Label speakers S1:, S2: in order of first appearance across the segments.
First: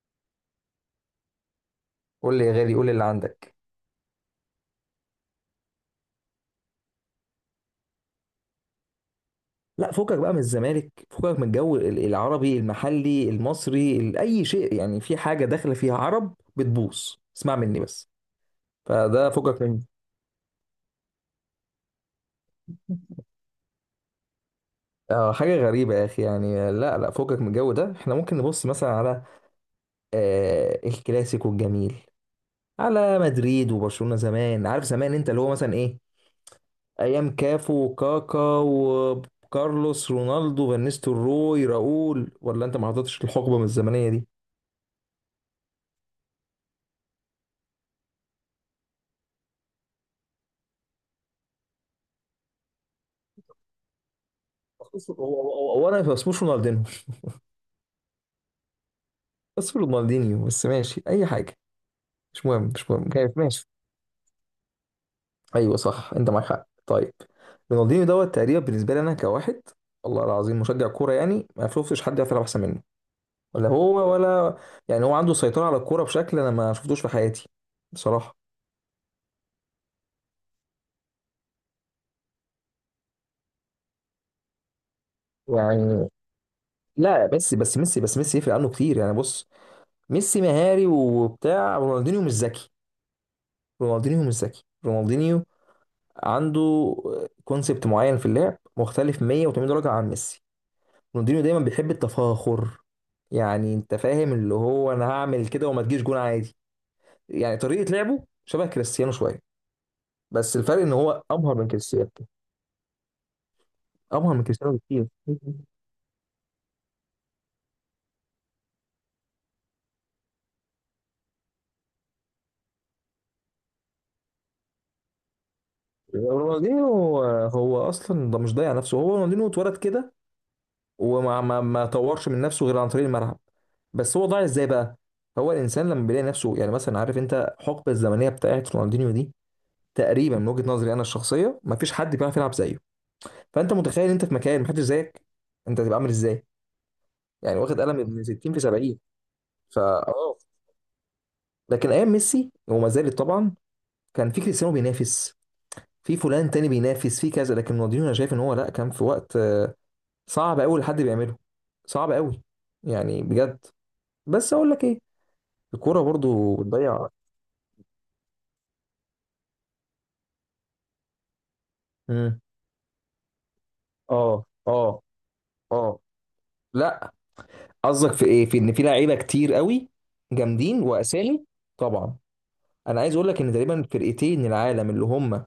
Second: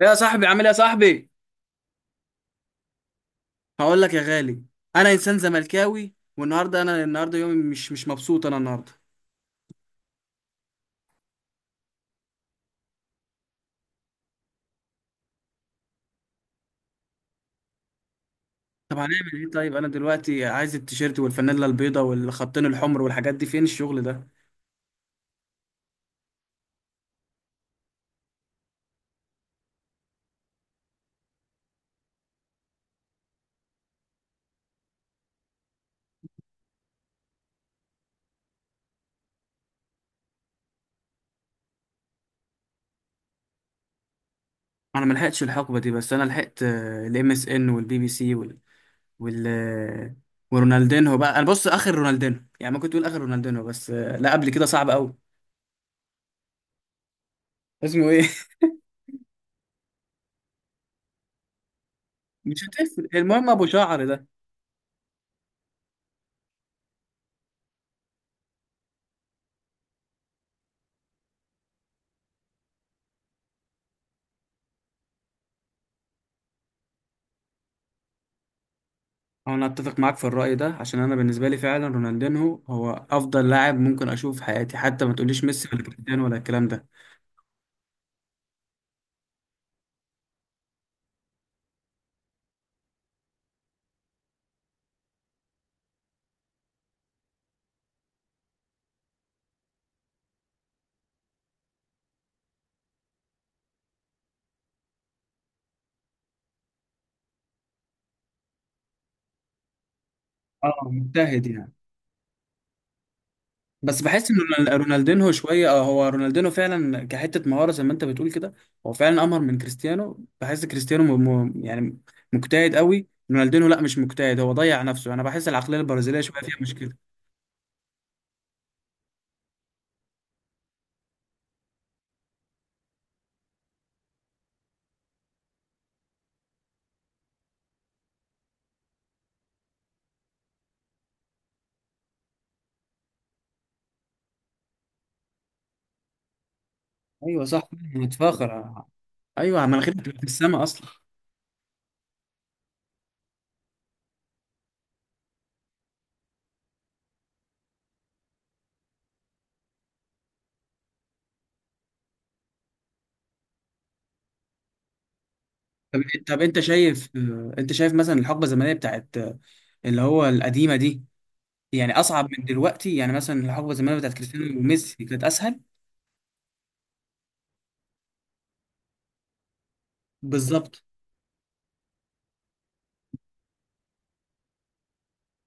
S1: يا صاحبي، عامل ايه يا صاحبي؟
S2: قول لي يا غالي، قول لي اللي عندك.
S1: هقول لك يا غالي. انا انسان زملكاوي والنهارده، انا النهارده يومي مش مبسوط انا النهارده.
S2: لا، فكك بقى من الزمالك، فكك من الجو العربي المحلي المصري، اي شيء. يعني في حاجه داخله فيها عرب بتبوظ. اسمع مني بس.
S1: طب هنعمل
S2: فده
S1: ايه؟
S2: فكك
S1: طيب
S2: من
S1: انا دلوقتي عايز التيشيرت والفانيلا البيضاء والخطين الحمر والحاجات دي، فين الشغل ده؟
S2: حاجه غريبه يا اخي. يعني لا لا، فكك من الجو ده. احنا ممكن نبص مثلا على الكلاسيكو الجميل، على مدريد وبرشلونه زمان. عارف زمان انت اللي هو مثلا ايه، ايام كافو وكاكا وكارلوس رونالدو فانيستو روي راؤول؟ ولا انت ما حضرتش الحقبه من الزمنيه دي؟
S1: انا ما لحقتش الحقبه دي، بس انا لحقت الام اس ان والبي بي سي وال وال آه، ورونالدينهو بقى. انا بص، اخر رونالدينهو يعني، ممكن تقول اخر رونالدينهو، بس لا قبل كده صعب
S2: هو
S1: قوي.
S2: هو- هو- هو انا ما اسموش رونالدينو،
S1: اسمه ايه؟
S2: بس رونالدينيو. بس ماشي، اي حاجه مش
S1: مش
S2: مهم، مش
S1: هتفرق،
S2: مهم كيف.
S1: المهم ابو
S2: ماشي.
S1: شعر ده.
S2: ايوه صح، انت معاك حق. طيب، رونالدينيو دوت تقريبا بالنسبه لي انا كواحد، والله العظيم، مشجع كوره، يعني ما شفتش حد يعرف يلعب احسن منه، ولا هو ولا. يعني هو عنده سيطره على الكوره بشكل انا ما شفتوش في حياتي، بصراحه.
S1: هو انا اتفق معاك في الرأي ده، عشان انا بالنسبة لي فعلا رونالدينهو هو افضل لاعب ممكن اشوفه في حياتي، حتى ما تقوليش ميسي ولا
S2: يعني
S1: كريستيانو ولا الكلام ده.
S2: لا، ميسي، بس ميسي بس ميسي يفرق عنه كتير. يعني بص، ميسي مهاري وبتاع، رونالدينيو مش ذكي. رونالدينيو عنده كونسبت معين في اللعب، مختلف 180 درجة عن ميسي. رونالدينيو دايما بيحب التفاخر، يعني انت فاهم، اللي هو انا هعمل كده وما تجيش جون عادي. يعني طريقة لعبه شبه كريستيانو شوية، بس
S1: اه
S2: الفرق ان هو
S1: مجتهد
S2: ابهر من
S1: يعني،
S2: كريستيانو.
S1: بس بحس
S2: ابهر
S1: ان
S2: من كريستيانو بكتير.
S1: رونالدينهو شوية اه، هو رونالدينهو فعلا كحتة مهارة زي ما انت بتقول كده. هو فعلا امهر من كريستيانو، بحس كريستيانو يعني مجتهد قوي. رونالدينهو لا مش مجتهد، هو ضيع نفسه. انا بحس العقلية البرازيلية شوية فيها
S2: رونالدينيو
S1: مشكلة.
S2: هو اصلا ده مش ضايع نفسه، هو رونالدينيو اتولد كده، وما ما ما طورش من نفسه غير عن طريق الملعب. بس هو ضايع ازاي بقى؟ هو الانسان لما بيلاقي نفسه، يعني مثلا عارف انت الحقبه الزمنيه بتاعت رونالدينيو دي، تقريبا من وجهة نظري انا الشخصيه، مفيش حد بيعرف يلعب زيه. فانت متخيل انت في مكان محدش زيك، انت هتبقى عامل ازاي؟
S1: ايوه
S2: يعني
S1: صح،
S2: واخد قلم
S1: انا
S2: من 60 في
S1: متفاخر.
S2: 70.
S1: ايوه
S2: فا
S1: مناخيرك بتبقى في
S2: اه
S1: السما اصلا.
S2: لكن ايام ميسي، وما زالت طبعا، كان في كريستيانو بينافس، في فلان تاني بينافس في كذا، لكن رونالدينيو انا شايف ان هو لا، كان في وقت صعب قوي لحد بيعمله. صعب قوي، يعني بجد. بس اقول لك ايه،
S1: طب
S2: الكوره
S1: طب
S2: برضو
S1: انت شايف،
S2: بتضيع.
S1: انت شايف مثلا الحقبه الزمنيه بتاعت اللي هو القديمه دي، يعني اصعب
S2: امم
S1: من دلوقتي؟ يعني مثلا الحقبه الزمنيه بتاعت
S2: اه،
S1: كريستيانو
S2: اه،
S1: وميسي كانت اسهل.
S2: اه. لا. قصدك في ايه؟ في ان في لعيبه كتير قوي، جامدين
S1: بالظبط،
S2: واسامي؟ طبعا. انا عايز اقول لك ان تقريبا فرقتين العالم، اللي هم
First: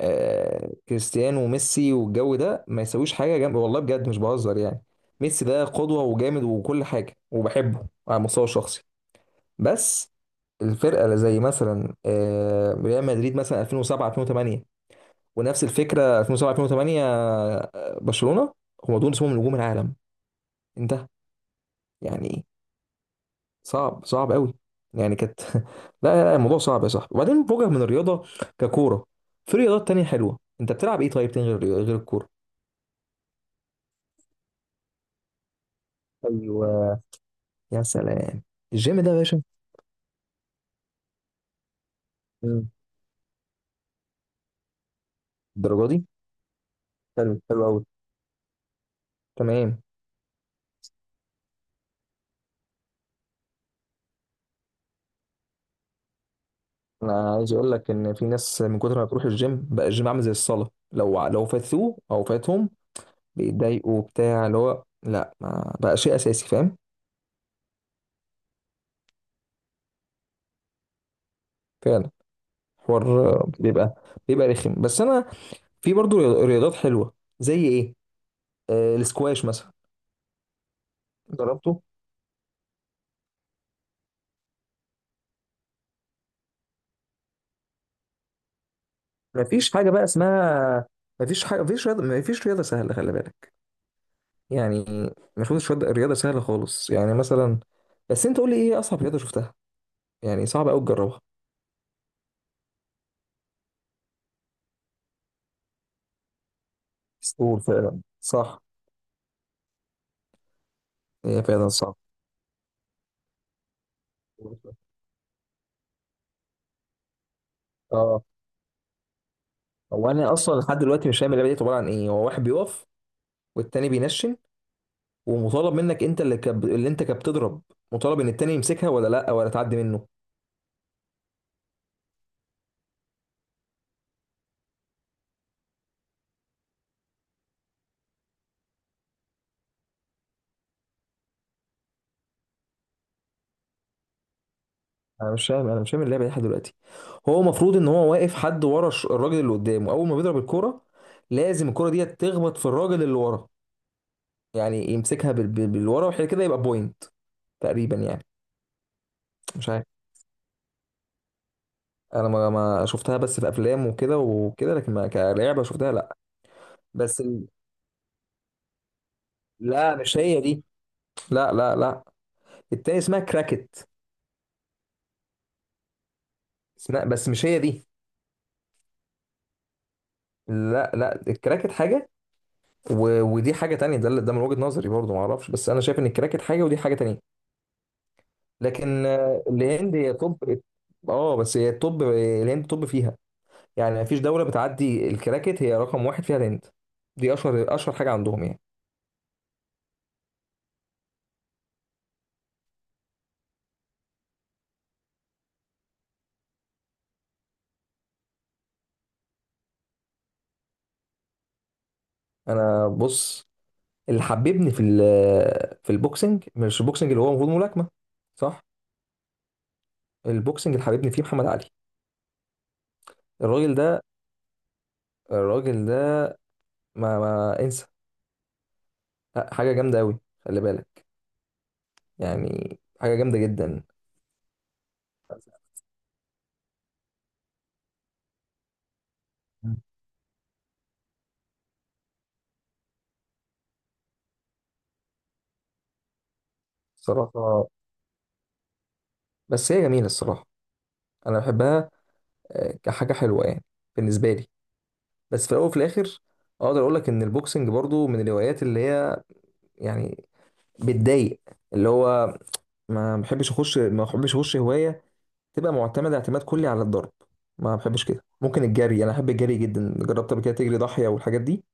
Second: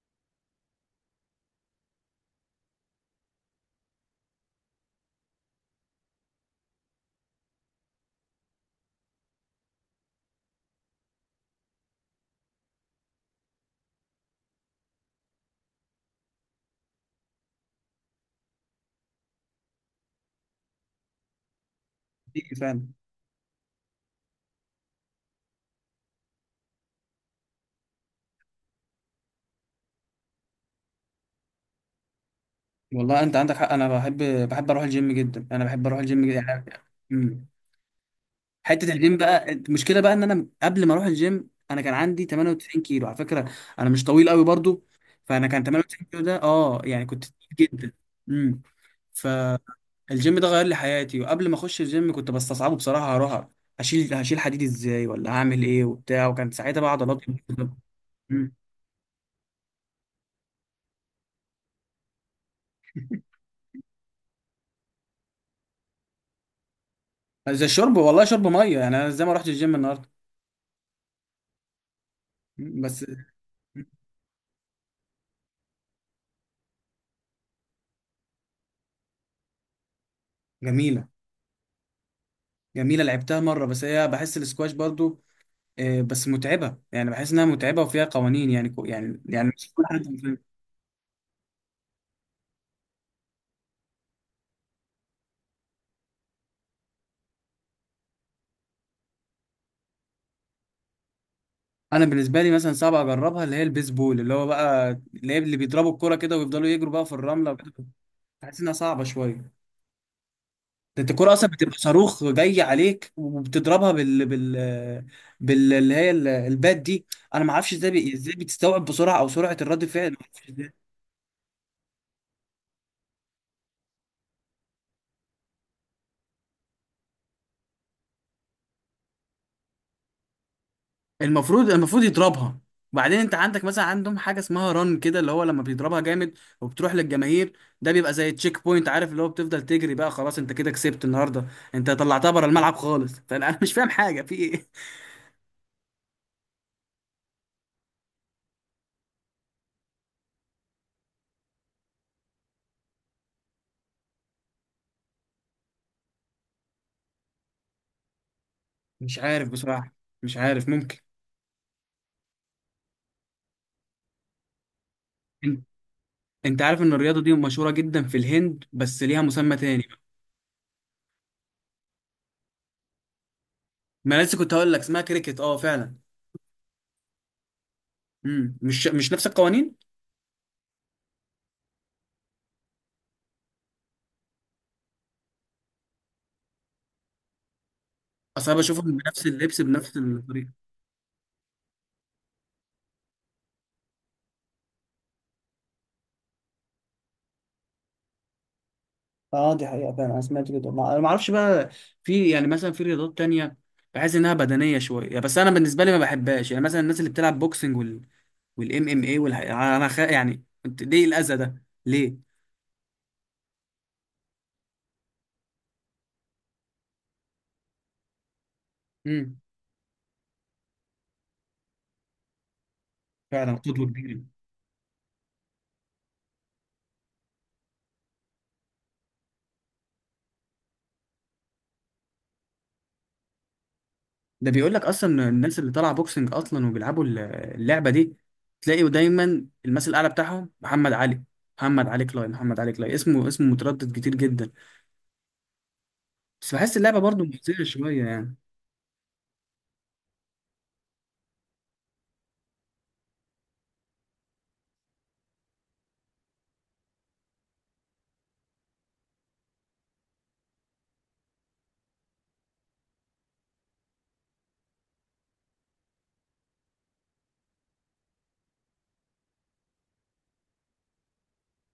S2: كريستيانو وميسي، والجو ده ما يسويش حاجه جنب، والله بجد مش بهزر. يعني ميسي ده قدوه، وجامد، وكل حاجه، وبحبه على المستوى الشخصي، بس الفرقه اللي زي مثلا ريال مدريد مثلا 2007 2008، ونفس الفكره 2007 2008 برشلونه، هم دول اسمهم نجوم العالم، انتهى.
S1: دي
S2: يعني
S1: فعلا.
S2: صعب، صعب قوي، يعني كانت لا. لا لا، الموضوع صعب يا صاحبي. وبعدين فوقك من الرياضه ككوره، في رياضات تانية حلوه. انت بتلعب ايه طيب تاني، غير الكوره؟
S1: والله انت عندك حق، انا بحب. بحب اروح الجيم جدا، انا بحب اروح الجيم جدا يعني.
S2: ايوه.
S1: مم.
S2: يا سلام،
S1: حته
S2: الجيم ده
S1: الجيم
S2: يا باشا.
S1: بقى، المشكله بقى ان انا قبل ما اروح الجيم انا كان عندي
S2: مم.
S1: 98 كيلو على فكره. انا مش طويل قوي برضو، فانا كان
S2: الدرجه دي
S1: 98 كيلو ده، اه يعني كنت
S2: حلو، حلو
S1: تقيل
S2: قوي،
S1: جدا. امم ف
S2: تمام.
S1: الجيم ده غير لي حياتي. وقبل ما اخش الجيم كنت بستصعبه بصراحه، هروح هشيل حديد ازاي، ولا هعمل ايه وبتاع، وكان ساعتها بقى عضلات.
S2: انا عايز اقول لك ان في
S1: مم.
S2: ناس من كتر ما بتروح الجيم بقى، الجيم عامل زي الصلاه، لو فاتوه او فاتهم بيتضايقوا، بتاع، اللي هو لا، ما بقى شيء اساسي، فاهم؟
S1: زي الشرب، والله شرب ميه. يعني انا زي ما رحت الجيم النهارده.
S2: فعلا.
S1: مم، بس.
S2: حوار
S1: مم.
S2: بيبقى رخم، بس انا في برضو رياضات حلوه. زي ايه؟ السكواش مثلا.
S1: جميله.
S2: جربته.
S1: جميله، لعبتها مره، بس هي بحس الاسكواش برضو بس متعبه، يعني بحس انها متعبه وفيها قوانين، يعني يعني يعني مش
S2: مفيش
S1: كل
S2: حاجه
S1: حد
S2: بقى
S1: بيفهم.
S2: اسمها، مفيش حاجه، مفيش رياضه سهله، خلي بالك. يعني مفيش رياضة سهله خالص، يعني مثلا. بس انت قول لي ايه اصعب رياضه شفتها، يعني صعب قوي تجربها؟
S1: انا بالنسبه لي مثلا صعب اجربها اللي هي البيسبول، اللي هو بقى اللي هي اللي بيضربوا الكوره كده ويفضلوا يجروا بقى في الرمله
S2: قول،
S1: وكده.
S2: فعلا،
S1: بحس
S2: صح.
S1: انها صعبه شويه. ده انت الكرة
S2: هي
S1: اصلا
S2: فعلا
S1: بتبقى
S2: صعب،
S1: صاروخ جاي عليك، وبتضربها بال اللي هي البات دي. انا ما اعرفش ازاي
S2: اه.
S1: ازاي بتستوعب بسرعة، او سرعة الرد فعل،
S2: هو
S1: ما
S2: انا
S1: اعرفش
S2: اصلا
S1: ازاي.
S2: لحد دلوقتي مش فاهم اللعبه دي عباره عن ايه. هو واحد بيقف، والتاني بينشن، ومطالب منك انت اللي انت كبتضرب، مطالب ان التاني يمسكها ولا لا، ولا تعدي منه.
S1: المفروض يضربها. وبعدين انت عندك مثلا، عندهم حاجة اسمها رن كده، اللي هو لما بيضربها جامد وبتروح للجماهير، ده بيبقى زي تشيك بوينت. عارف اللي هو بتفضل تجري بقى، خلاص انت كده كسبت النهاردة، انت طلعتها بره الملعب خالص. فانا انا مش فاهم حاجة في ايه.
S2: انا مش فاهم اللعبه دي لحد دلوقتي. هو المفروض ان هو واقف حد ورا الراجل اللي قدامه، اول ما بيضرب الكوره لازم الكوره دي تخبط في الراجل اللي ورا. يعني يمسكها بالورا وحاجه كده، يبقى بوينت تقريبا يعني.
S1: مش عارف
S2: مش عارف.
S1: بصراحة. مش عارف، ممكن.
S2: انا ما شفتها بس في افلام وكده وكده، لكن ما كلعبه شفتها، لا.
S1: انت عارف ان الرياضه
S2: بس
S1: دي
S2: ال-
S1: مشهوره جدا في الهند، بس ليها مسمى تاني
S2: لا،
S1: بقى.
S2: مش هي دي. لا لا لا، التاني اسمها كراكت.
S1: ما أنا لسه كنت هقول لك اسمها كريكت، اه فعلا.
S2: اسمها، بس مش هي دي.
S1: امم، مش نفس القوانين.
S2: لا لا، الكراكت حاجه، ودي حاجه تانية. ده ده من وجهه نظري برضه، ما اعرفش، بس انا شايف ان الكراكت حاجه، ودي حاجه تانية.
S1: اصل انا بشوفهم
S2: لكن
S1: بنفس اللبس بنفس
S2: الهند هي
S1: الطريقه.
S2: توب. اه، بس هي التوب، الهند توب فيها. يعني مفيش دولة بتعدي الكراكت، هي رقم واحد فيها الهند. دي اشهر، اشهر حاجة عندهم يعني.
S1: اه دي حقيقة فعلا، انا سمعت كده، انا ما اعرفش بقى. في يعني مثلا في رياضات تانية بحس انها بدنيه شويه، بس انا بالنسبه لي ما بحبهاش. يعني مثلا الناس اللي بتلعب بوكسنج وال والام ام اي انا يعني ليه الاذى ده ليه؟
S2: انا بص، اللي حببني في في البوكسنج، مش البوكسنج، اللي هو المفروض ملاكمة، صح.
S1: امم.
S2: البوكسنج اللي حببني فيه محمد علي.
S1: فعلا خطوه
S2: الراجل ده،
S1: كبيره.
S2: الراجل ده ما انسى. لا، حاجة جامدة قوي، خلي بالك، يعني حاجة جامدة جدا.
S1: ده بيقول لك اصلا الناس اللي طالعه بوكسنج اصلا وبيلعبوا اللعبه دي، تلاقي دايما المثل الاعلى بتاعهم محمد علي. محمد علي كلاي، محمد علي كلاي، اسمه متردد كتير جدا. بس بحس اللعبه برضو محزنه
S2: صراحة،
S1: شويه يعني.
S2: بس هي جميلة الصراحة، انا بحبها كحاجة حلوة يعني، بالنسبة لي. بس في الاول وفي الاخر، اقدر اقول لك ان البوكسنج برضو من الهوايات اللي هي يعني بتضايق، اللي هو، ما بحبش اخش هوايه تبقى معتمده اعتماد كلي على الضرب. ما بحبش كده. ممكن الجري، انا احب الجري جدا. جربت قبل كده تجري ضاحيه والحاجات دي؟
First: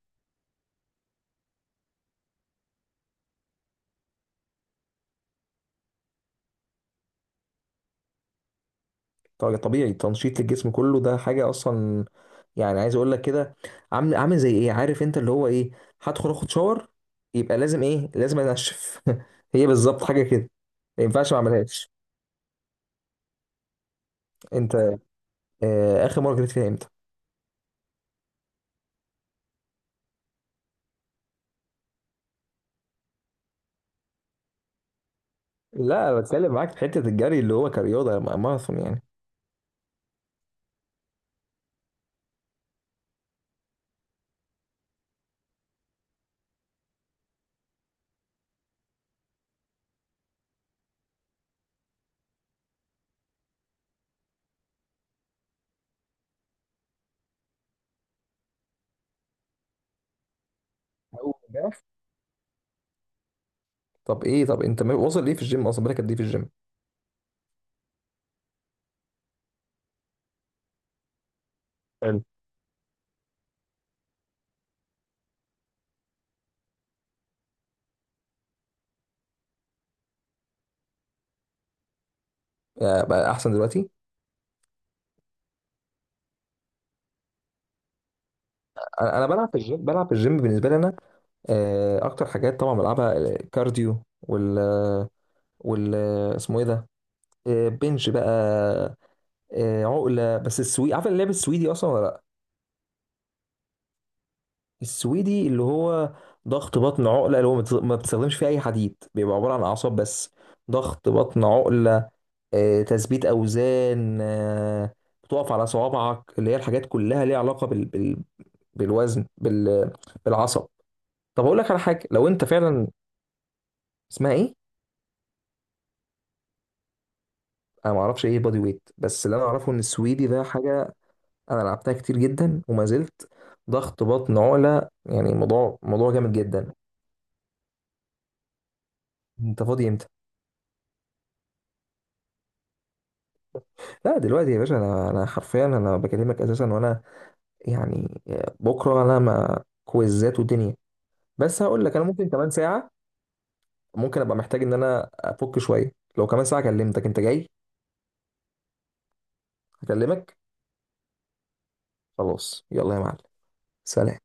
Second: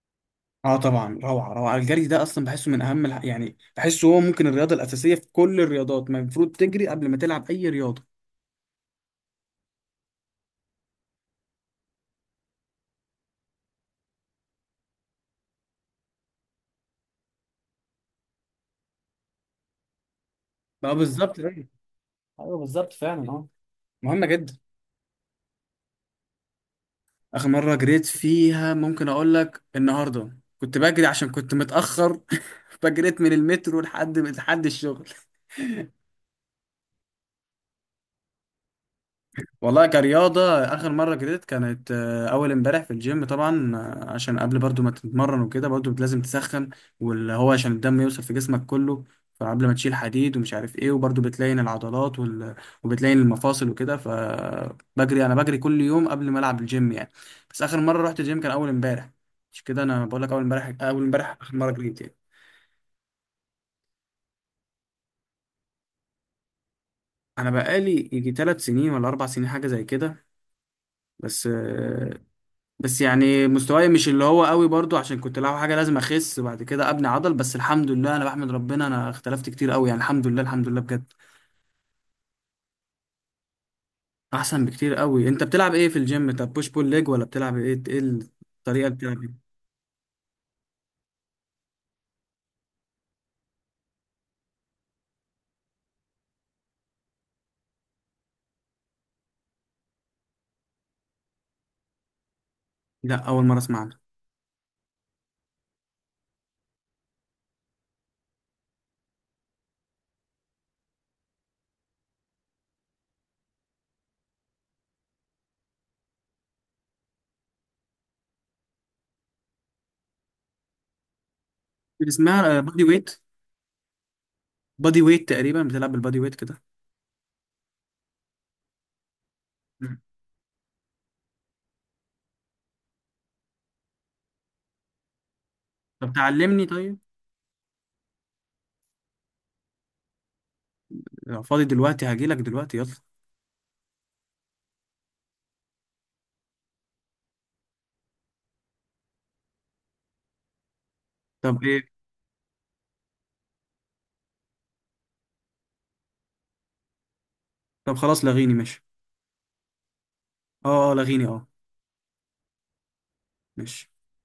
S1: اه طبعا، روعه روعه. الجري ده اصلا بحسه من اهم يعني بحسه هو ممكن الرياضه الاساسيه في كل الرياضات. ما المفروض تجري قبل ما تلعب اي رياضه.
S2: طبعا، طبيعي، تنشيط للجسم كله، ده حاجه اصلا. يعني عايز اقول لك كده، عامل زي ايه؟ عارف انت اللي هو ايه، هدخل اخد شاور، يبقى لازم ايه؟ لازم انشف. هي بالظبط حاجه كده،
S1: بقى
S2: ما ينفعش ما
S1: بالظبط، ايوه.
S2: اعملهاش.
S1: ايوه بالظبط فعلا، اه. مهمه جدا.
S2: انت اخر مره جريت فيها امتى؟
S1: اخر مره جريت فيها، ممكن اقول لك النهارده كنت بجري عشان كنت متاخر. فجريت من المترو لحد لحد الشغل.
S2: لا، أنا بتكلم معاك في حته الجري اللي هو كرياضه، ماراثون يعني.
S1: والله كرياضة، آخر مرة جريت كانت أول امبارح في الجيم طبعا، عشان قبل برضو ما تتمرن وكده برضو لازم تسخن، واللي هو عشان الدم يوصل في جسمك كله، فقبل ما تشيل حديد ومش عارف ايه، وبرضو بتلين العضلات وبتلين المفاصل وكده. فبجري، أنا بجري كل يوم قبل ما ألعب الجيم يعني. بس آخر مرة رحت الجيم كان أول امبارح. مش كده، أنا بقول لك أول امبارح، أول
S2: أول
S1: امبارح آخر مرة
S2: ده؟
S1: جريت يعني.
S2: طب ايه؟ طب انت واصل ليه في الجيم اصلا؟ بالك قد ايه في الجيم؟
S1: أنا بقالي يجي تلات سنين ولا أربع سنين حاجة زي كده، بس
S2: حلو.
S1: بس يعني مستواي مش اللي هو قوي برضو، عشان كنت لعب حاجه لازم اخس بعد كده ابني عضل، بس الحمد لله انا بحمد ربنا انا اختلفت كتير قوي يعني، الحمد لله الحمد لله بجد.
S2: بقى احسن دلوقتي.
S1: احسن بكتير قوي. انت بتلعب ايه في الجيم؟ طب بوش بول ليج، ولا بتلعب ايه؟ ايه الطريقه اللي بتلعب
S2: انا
S1: بيها؟
S2: بلعب في الجيم. بالنسبه لي انا اكتر حاجات طبعا بلعبها الكارديو وال وال اسمه ايه ده، بنش بقى، عقله. بس السويدي، عارف اللعب السويدي اصلا ولا لا؟
S1: لا اول مره اسمع عنها.
S2: السويدي اللي هو ضغط بطن عقله، اللي هو ما بتستخدمش فيه اي حديد، بيبقى عباره عن اعصاب بس. ضغط بطن عقله، تثبيت أوزان، بتقف على صوابعك، اللي هي الحاجات كلها ليها علاقة بالوزن، بالعصب. طب أقول لك على حاجة لو أنت
S1: اسمها بادي
S2: فعلا.
S1: ويت.
S2: اسمها إيه؟
S1: بادي ويت، تقريبا بتلعب بالبادي ويت كده.
S2: أنا ما أعرفش إيه بادي ويت، بس اللي أنا أعرفه إن
S1: مم.
S2: السويدي ده حاجة أنا لعبتها كتير جدا وما زلت. ضغط بطن عقلة، يعني موضوع
S1: طب
S2: جامد
S1: تعلمني
S2: جدا.
S1: طيب.
S2: انت فاضي امتى؟
S1: لو فاضي دلوقتي هجيلك دلوقتي، يلا.
S2: لا دلوقتي يا باشا، انا حرفيا انا بكلمك اساسا، وانا يعني بكره انا ما كويزات ودنيا، بس
S1: طب
S2: هقول
S1: ايه؟
S2: لك، انا ممكن كمان ساعه ممكن ابقى محتاج ان انا افك شويه. لو كمان ساعه كلمتك، انت جاي؟
S1: طب خلاص، لغيني ماشي.
S2: هكلمك.
S1: اه اه، لغيني اه.
S2: خلاص يلا يا معلم،
S1: ماشي.
S2: سلام.